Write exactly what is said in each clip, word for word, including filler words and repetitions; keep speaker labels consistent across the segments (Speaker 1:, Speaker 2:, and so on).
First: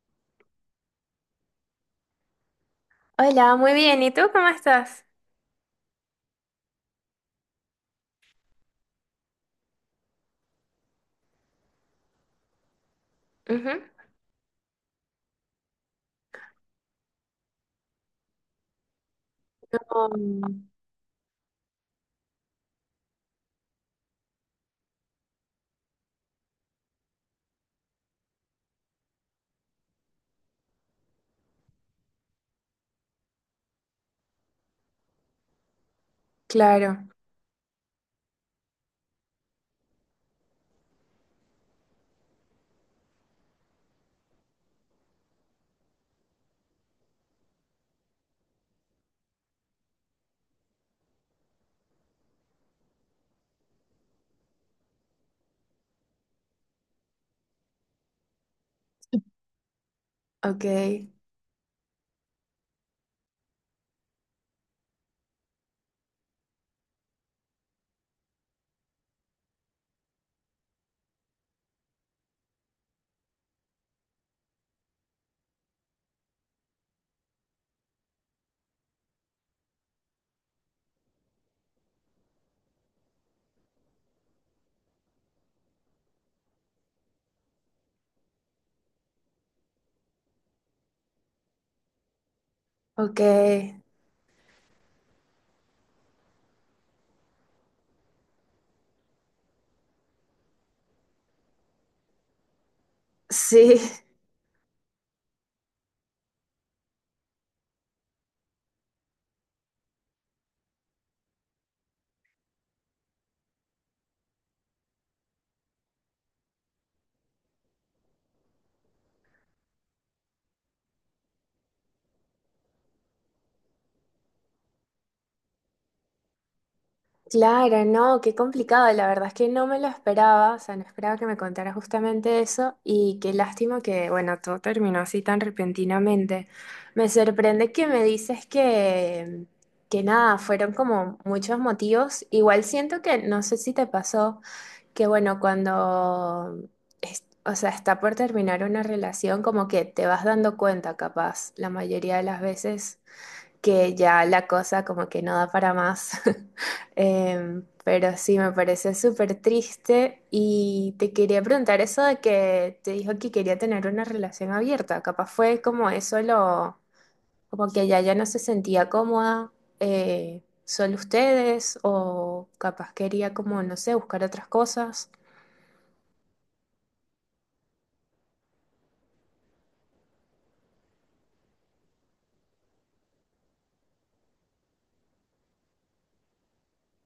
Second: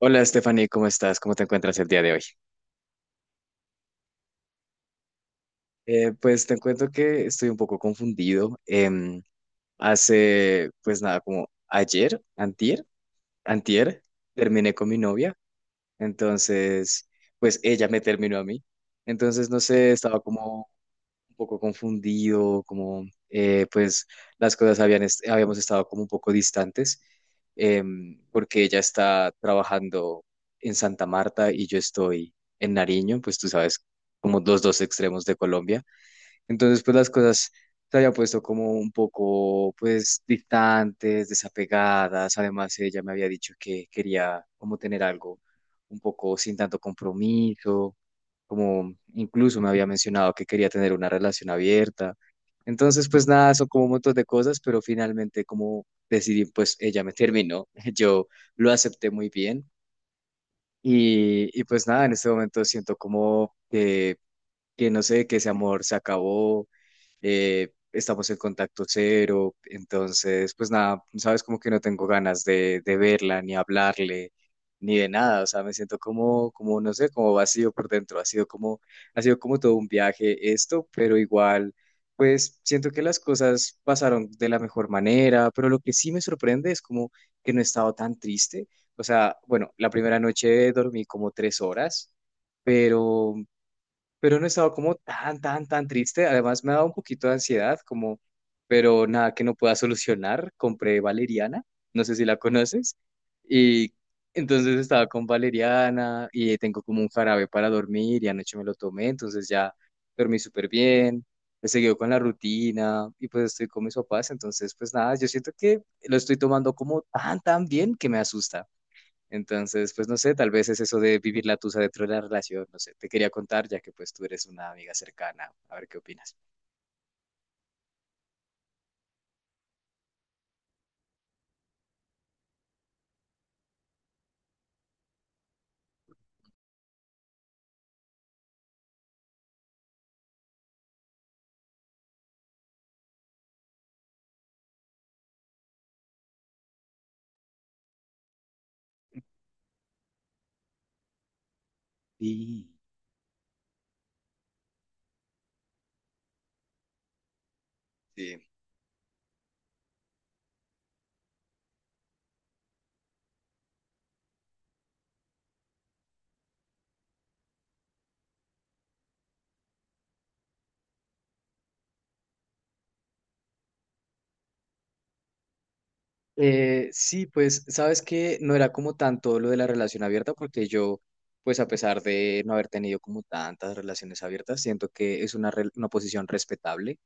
Speaker 1: Hola Stephanie, ¿cómo estás? ¿Cómo te encuentras el día de hoy?
Speaker 2: Hola, muy bien. ¿Y tú cómo estás?
Speaker 1: Eh, pues te cuento que estoy un poco confundido. Em, hace, pues nada, como ayer, antier,
Speaker 2: Ujú.
Speaker 1: antier, terminé con mi novia. Entonces, pues ella me terminó a mí. Entonces, no sé, estaba
Speaker 2: Mm,
Speaker 1: como un poco confundido, como eh, pues las cosas habían est- habíamos estado como un poco distantes, em, porque ella está trabajando en Santa Marta y yo estoy en Nariño, pues tú sabes, como los dos extremos de Colombia. Entonces, pues
Speaker 2: claro,
Speaker 1: las cosas se había puesto como un poco, pues, distantes, desapegadas. Además, ella me había dicho que quería como tener algo un poco sin tanto compromiso, como incluso me había mencionado que quería tener una relación abierta. Entonces, pues nada, son como un montón de cosas, pero finalmente como decidí, pues ella me terminó. Yo lo acepté muy bien
Speaker 2: ok,
Speaker 1: y, y pues nada, en este momento siento como que que no sé, que ese amor se acabó, eh, estamos en contacto cero, entonces, pues nada, sabes, como que no tengo ganas de, de verla, ni hablarle, ni de nada, o sea, me siento como, como, no sé, como vacío por dentro, ha sido como, ha sido como todo un viaje esto, pero igual, pues siento que las cosas pasaron de la mejor manera, pero lo que sí me sorprende es como que no he estado tan triste, o sea, bueno, la primera noche dormí como tres horas,
Speaker 2: ok.
Speaker 1: pero pero no he estado como tan, tan, tan triste. Además, me ha dado un poquito de ansiedad, como, pero nada que no pueda solucionar. Compré valeriana, no sé si la conoces,
Speaker 2: Sí,
Speaker 1: y entonces estaba con valeriana y tengo como un jarabe para dormir y anoche me lo tomé, entonces ya dormí súper bien. He seguido con la rutina y pues estoy con mis papás, entonces pues nada, yo siento que lo estoy tomando como tan, tan bien que me asusta. Entonces, pues no sé, tal vez es eso de vivir la tusa dentro de la relación, no sé, te quería contar ya que pues tú eres una amiga cercana, a ver qué opinas.
Speaker 2: claro, no, qué complicado. La verdad es que no me lo esperaba, o sea, no esperaba que me contara justamente eso y qué lástima que, bueno, todo terminó así tan repentinamente. Me sorprende que me dices que, que nada, fueron como muchos motivos. Igual siento que, no sé si te pasó. Que bueno, cuando, es- o sea, está por terminar una relación, como que te vas dando cuenta, capaz, la mayoría de las
Speaker 1: Sí.
Speaker 2: veces, que ya la cosa como que no da para más. Em, pero sí,
Speaker 1: Sí.
Speaker 2: me parece súper triste y te quería preguntar eso de que te dijo que quería tener una relación abierta, capaz fue como eso lo, como que ella ya no se sentía cómoda. eh, Solo ustedes, o capaz quería como, no sé, buscar otras cosas.
Speaker 1: Eh, sí, pues sabes que no era como tanto lo de la relación abierta, porque yo, pues a pesar de no haber tenido como tantas relaciones abiertas, siento que es una, re- una posición respetable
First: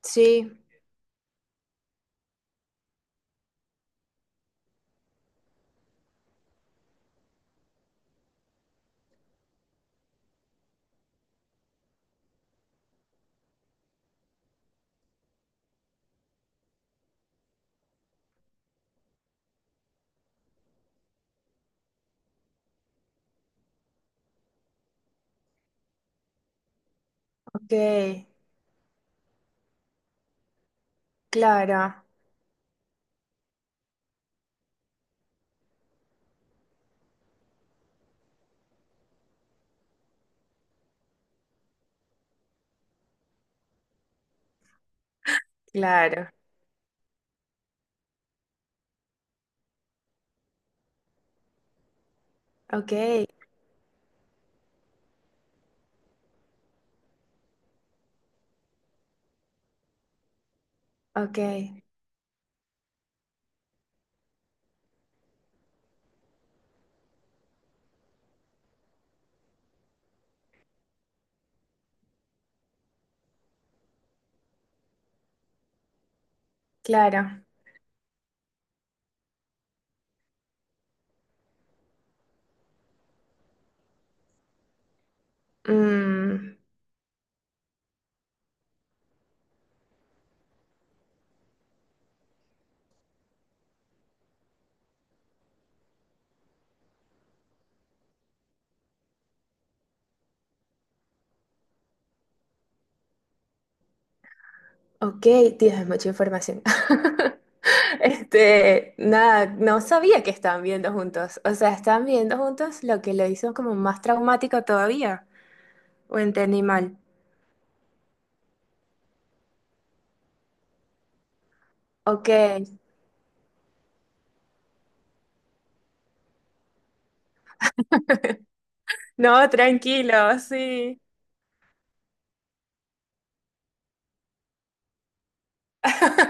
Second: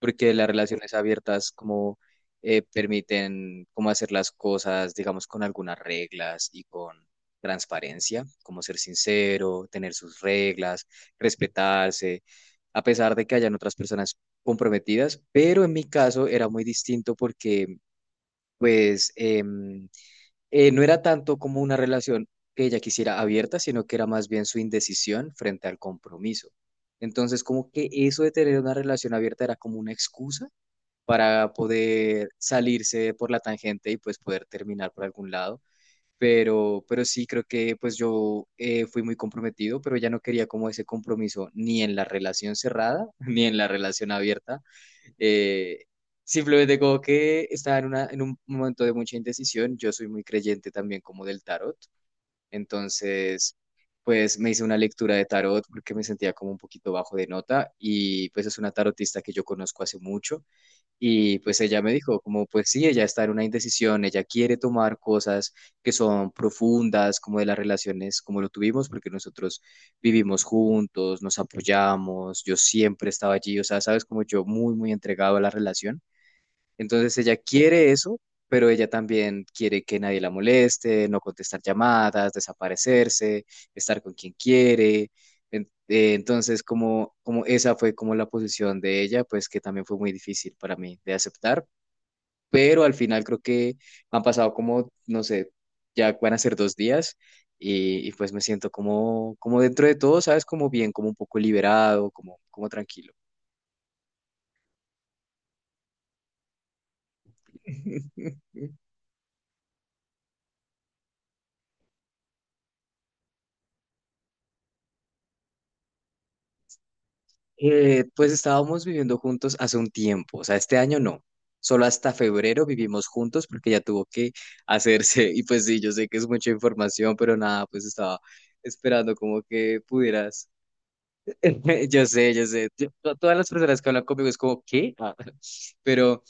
Speaker 1: porque las
Speaker 2: Sí,
Speaker 1: relaciones abiertas como eh, permiten como hacer las cosas, digamos, con algunas reglas y con transparencia, como ser sincero, tener sus reglas, respetarse, a pesar de que hayan otras personas comprometidas, pero en mi caso era muy distinto porque pues em, eh, no era tanto como una relación que ella quisiera abierta, sino que era más bien su indecisión frente al compromiso. Entonces, como
Speaker 2: ok,
Speaker 1: que eso de tener una relación abierta era como una excusa para
Speaker 2: claro,
Speaker 1: poder salirse por la tangente y pues poder terminar por algún lado. Pero, pero sí, creo que pues yo eh, fui muy comprometido, pero ya no quería como ese compromiso ni en la relación cerrada, ni en la relación abierta. Eh,
Speaker 2: claro,
Speaker 1: simplemente como que estaba en, una, en un momento de mucha indecisión. Yo soy muy creyente también como del tarot.
Speaker 2: ok,
Speaker 1: Entonces, pues me hice una lectura de tarot porque me sentía como un poquito bajo de nota y pues es una tarotista que yo conozco hace mucho
Speaker 2: ok,
Speaker 1: y pues ella me dijo, como pues sí, ella está en una indecisión, ella quiere tomar cosas que son profundas, como de las relaciones, como lo tuvimos, porque nosotros vivimos juntos, nos apoyamos, yo siempre estaba allí, o sea, sabes, como yo muy, muy entregado a la relación, entonces ella
Speaker 2: claro.
Speaker 1: quiere eso, pero ella también quiere que nadie la moleste, no contestar llamadas, desaparecerse, estar con quien quiere. En- eh,
Speaker 2: Mm,
Speaker 1: Entonces, como, como esa fue como la posición de ella, pues que también fue muy difícil para mí de aceptar, pero al final creo que han pasado como, no sé, ya van a ser dos días y, y pues me siento como, como dentro de todo, ¿sabes? Como bien, como un poco liberado, como, como tranquilo.
Speaker 2: ok, Dios, es mucha información. Este, nada, no sabía que estaban viendo juntos. O sea, estaban viendo juntos lo que lo hizo como más traumático todavía. O entendí mal.
Speaker 1: Eh, pues estábamos viviendo juntos hace un tiempo, o sea, este año no, solo hasta
Speaker 2: Ok.
Speaker 1: febrero vivimos juntos porque ya tuvo que hacerse. Y pues sí, yo sé que es mucha información, pero nada, pues estaba esperando
Speaker 2: No,
Speaker 1: como que
Speaker 2: tranquilo,
Speaker 1: pudieras.
Speaker 2: sí.
Speaker 1: Yo sé, yo sé, yo- to- todas las personas que hablan conmigo es como, ¿qué? Ah. Pero,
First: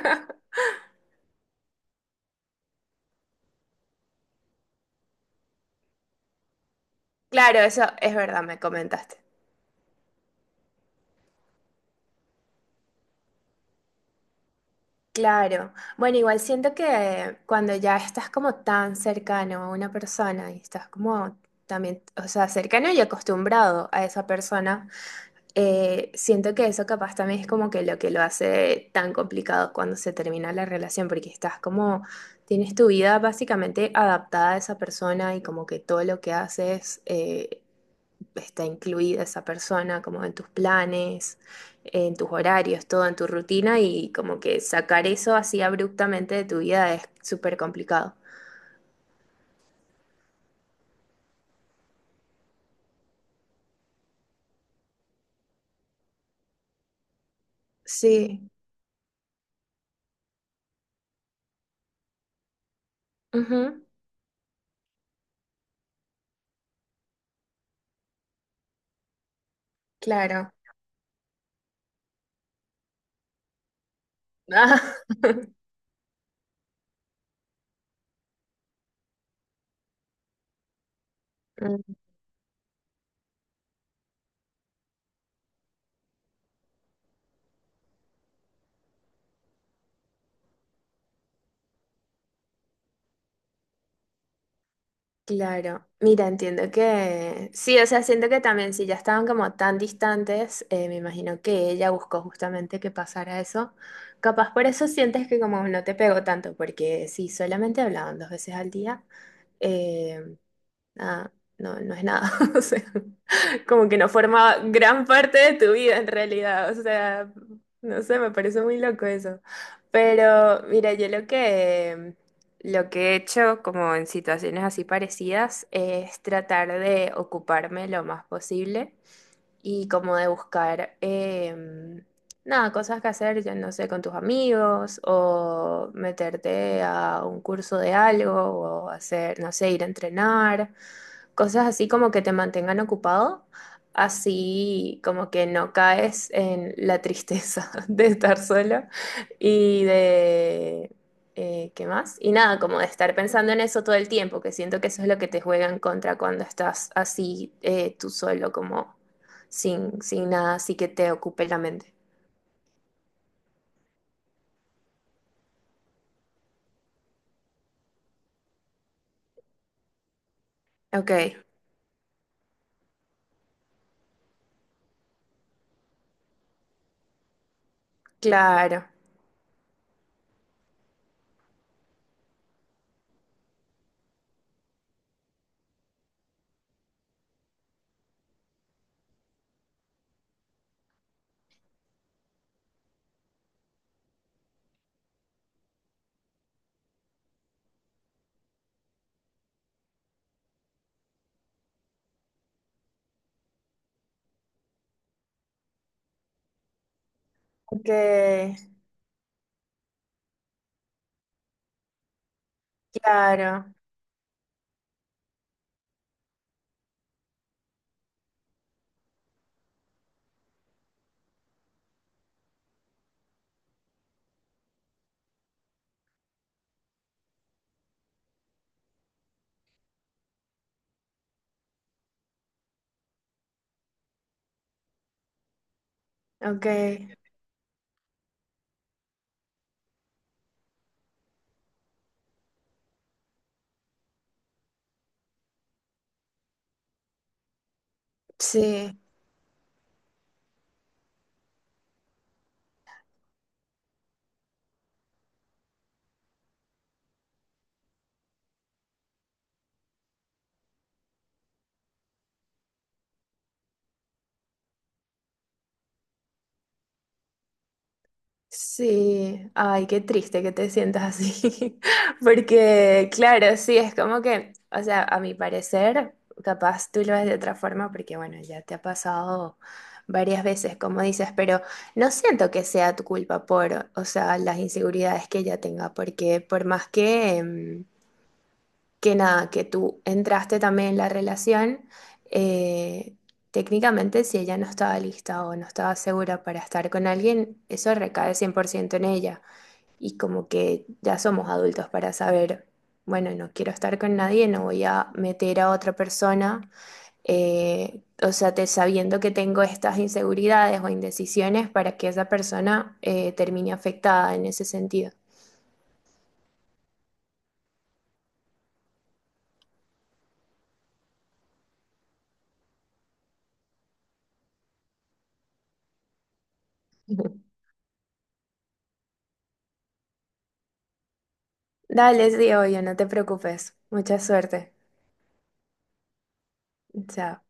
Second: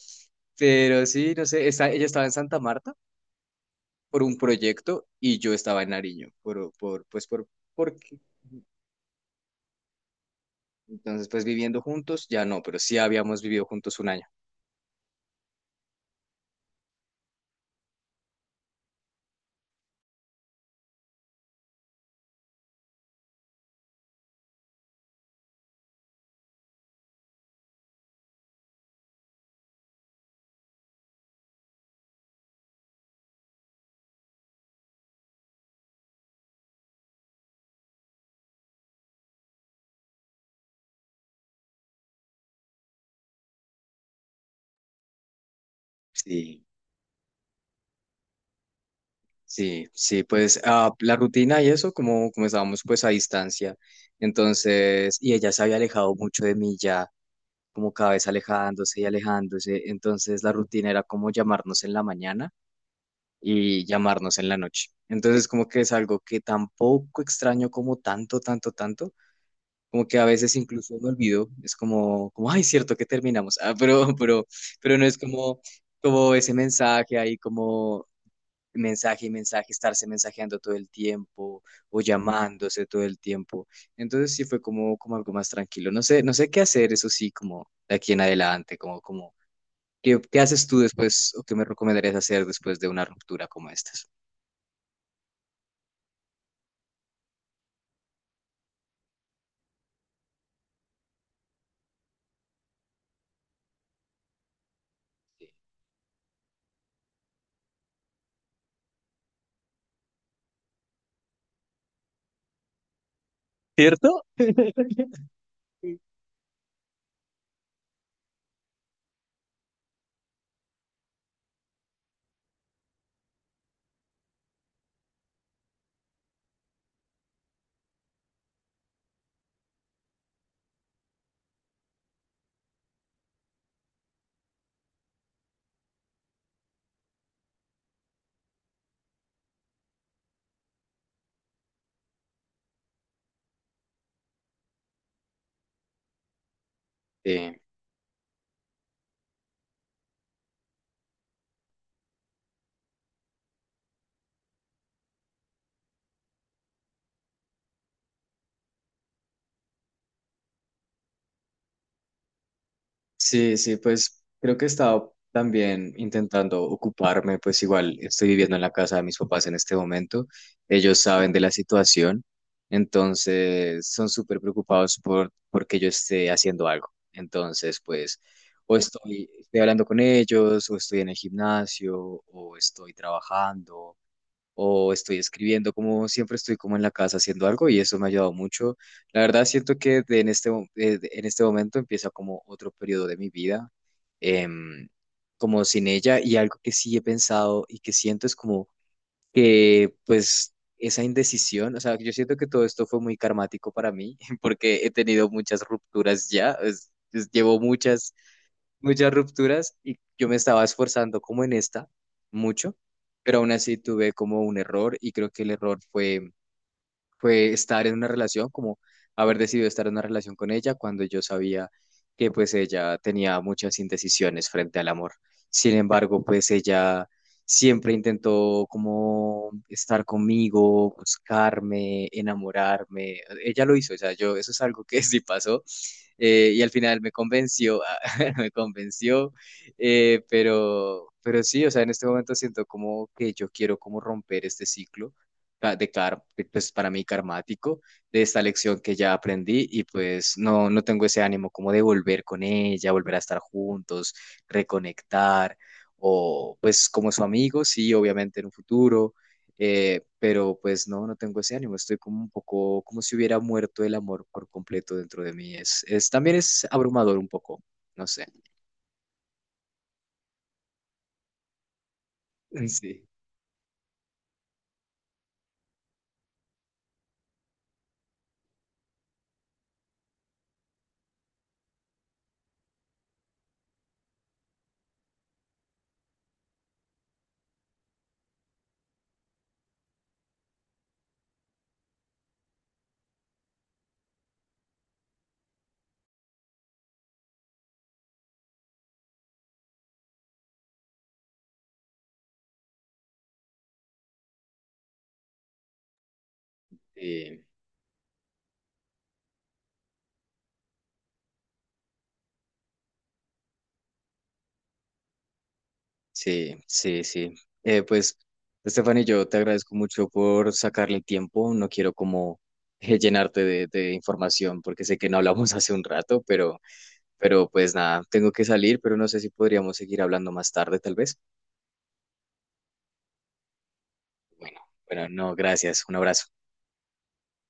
Speaker 1: pero sí, no sé, está, ella estaba en Santa Marta por un proyecto y yo estaba en Nariño, por, por, pues por,
Speaker 2: Claro, eso es
Speaker 1: porque,
Speaker 2: verdad, me comentaste.
Speaker 1: entonces pues viviendo juntos, ya no, pero sí habíamos vivido juntos un año.
Speaker 2: Claro. Bueno, igual siento que cuando ya estás como tan cercano a una persona y estás como también, o sea, cercano y acostumbrado a esa persona, eh, siento que eso capaz también es como que lo que lo hace tan complicado cuando se termina la relación, porque estás como, tienes tu vida básicamente adaptada a esa persona y como que todo lo que haces, eh, está incluida esa persona como en tus planes, en tus horarios, todo en tu rutina y como que sacar eso así abruptamente de tu
Speaker 1: Sí.
Speaker 2: vida es súper complicado.
Speaker 1: Sí, sí, pues ah, la rutina y eso, como, como estábamos pues a distancia, entonces, y ella se había alejado mucho de mí ya, como cada vez
Speaker 2: Sí,
Speaker 1: alejándose y alejándose, entonces la rutina era como llamarnos en la mañana
Speaker 2: ujú,
Speaker 1: y llamarnos en la noche. Entonces, como que es algo que tampoco extraño como tanto, tanto, tanto, como que a
Speaker 2: claro.
Speaker 1: veces incluso me olvido, es como, como, ay, cierto que terminamos, ah, pero, pero, pero no es como como ese mensaje ahí como mensaje y mensaje, estarse mensajeando todo el tiempo
Speaker 2: Mm.
Speaker 1: o llamándose todo el tiempo. Entonces sí fue como, como algo más tranquilo. No sé, no sé qué hacer, eso sí, como de aquí en adelante, como, como, ¿qué, qué haces tú después o qué me recomendarías hacer después de una ruptura como estas?
Speaker 2: Claro, mira, entiendo que sí, o sea, siento que también si ya estaban como tan distantes, eh, me imagino que ella buscó justamente que pasara eso. Capaz por eso sientes que como no te pegó tanto, porque si solamente hablaban dos veces al día, eh, nada, no, no es nada. O sea, como que no
Speaker 1: ¿Cierto?
Speaker 2: forma gran parte de tu vida en realidad. O sea, no sé, me parece muy loco eso. Pero mira, yo lo que, lo que he hecho como en situaciones así parecidas es tratar de ocuparme lo más posible y como de buscar, em, nada, cosas que hacer, yo no sé, con tus amigos o meterte a un curso de algo o hacer, no sé, ir a entrenar cosas así como que te mantengan ocupado, así como que no caes en la
Speaker 1: Sí.
Speaker 2: tristeza de estar solo y de... eh, ¿Qué más? Y nada, como de estar pensando en eso todo el tiempo, que siento que eso es lo que te juega en contra cuando estás así eh, tú solo, como sin, sin nada así que te ocupe la mente.
Speaker 1: Sí, sí, pues creo que he estado también intentando ocuparme, pues igual estoy viviendo en la casa de mis papás en este momento, ellos
Speaker 2: Ok,
Speaker 1: saben de la situación, entonces son súper preocupados por porque yo esté haciendo algo. Entonces, pues o
Speaker 2: claro.
Speaker 1: estoy, estoy hablando con ellos, o estoy en el gimnasio, o estoy trabajando, o estoy escribiendo, como siempre estoy como en la casa haciendo algo y eso me ha ayudado mucho. La verdad siento que de en este, mo- eh, de- en este momento empieza como otro periodo de mi vida, em, como sin ella, y algo que sí he pensado y que siento es como que pues esa indecisión, o sea, yo siento que todo esto fue muy karmático para mí porque he tenido muchas rupturas ya, es- es- llevo
Speaker 2: Ok,
Speaker 1: muchas muchas rupturas y yo me estaba esforzando como en esta mucho, pero aún
Speaker 2: claro.
Speaker 1: así tuve como un error y creo que el error fue fue estar en una relación, como haber decidido estar en una relación con ella cuando yo sabía que pues ella tenía muchas indecisiones frente al amor. Sin embargo, pues ella siempre intentó como estar conmigo, buscarme, enamorarme. Ella lo hizo, o sea, yo, eso es algo que sí pasó. Eh, y
Speaker 2: Ok,
Speaker 1: al final me convenció, me convenció, eh, pero, pero sí, o sea, en este momento siento como que yo quiero como romper este ciclo ca- de, car- de, pues para mí karmático, de esta lección que
Speaker 2: sí.
Speaker 1: ya aprendí, y pues no, no tengo ese ánimo como de volver con ella, volver a estar juntos, reconectar o pues como su amigo, sí, obviamente en un futuro, eh, pero pues no, no tengo ese ánimo, estoy como un poco como si hubiera muerto el amor por completo dentro de mí, es, es también es abrumador un poco, no sé.
Speaker 2: Sí, ay, qué triste que te sientas así,
Speaker 1: Sí.
Speaker 2: porque claro, sí, es como que, o sea, a mi parecer, capaz tú lo ves de otra forma, porque bueno, ya te ha pasado varias veces, como dices, pero no siento que sea tu culpa por, o sea, las inseguridades que ella tenga, porque por más que, em, que nada, que tú entraste también en la relación, eh, técnicamente si ella no estaba lista o no estaba segura para estar con alguien, eso recae cien por ciento en ella. Y como que ya somos adultos para saber, bueno, no quiero estar con nadie, no voy a meter a otra persona,
Speaker 1: Sí.
Speaker 2: eh, o sea, te, sabiendo que tengo estas inseguridades o indecisiones para que esa persona eh, termine afectada en ese sentido.
Speaker 1: Sí, sí, sí. Eh, pues, Stephanie, yo te agradezco mucho por sacarle el tiempo. No quiero como eh, llenarte de, de información porque sé que no hablamos hace un rato, pero, pero pues nada, tengo que salir, pero no sé si podríamos seguir hablando más tarde, tal vez.
Speaker 2: Dale, sí, obvio, no te preocupes. Mucha
Speaker 1: Bueno,
Speaker 2: suerte.
Speaker 1: bueno, no, gracias. Un abrazo.
Speaker 2: Ya.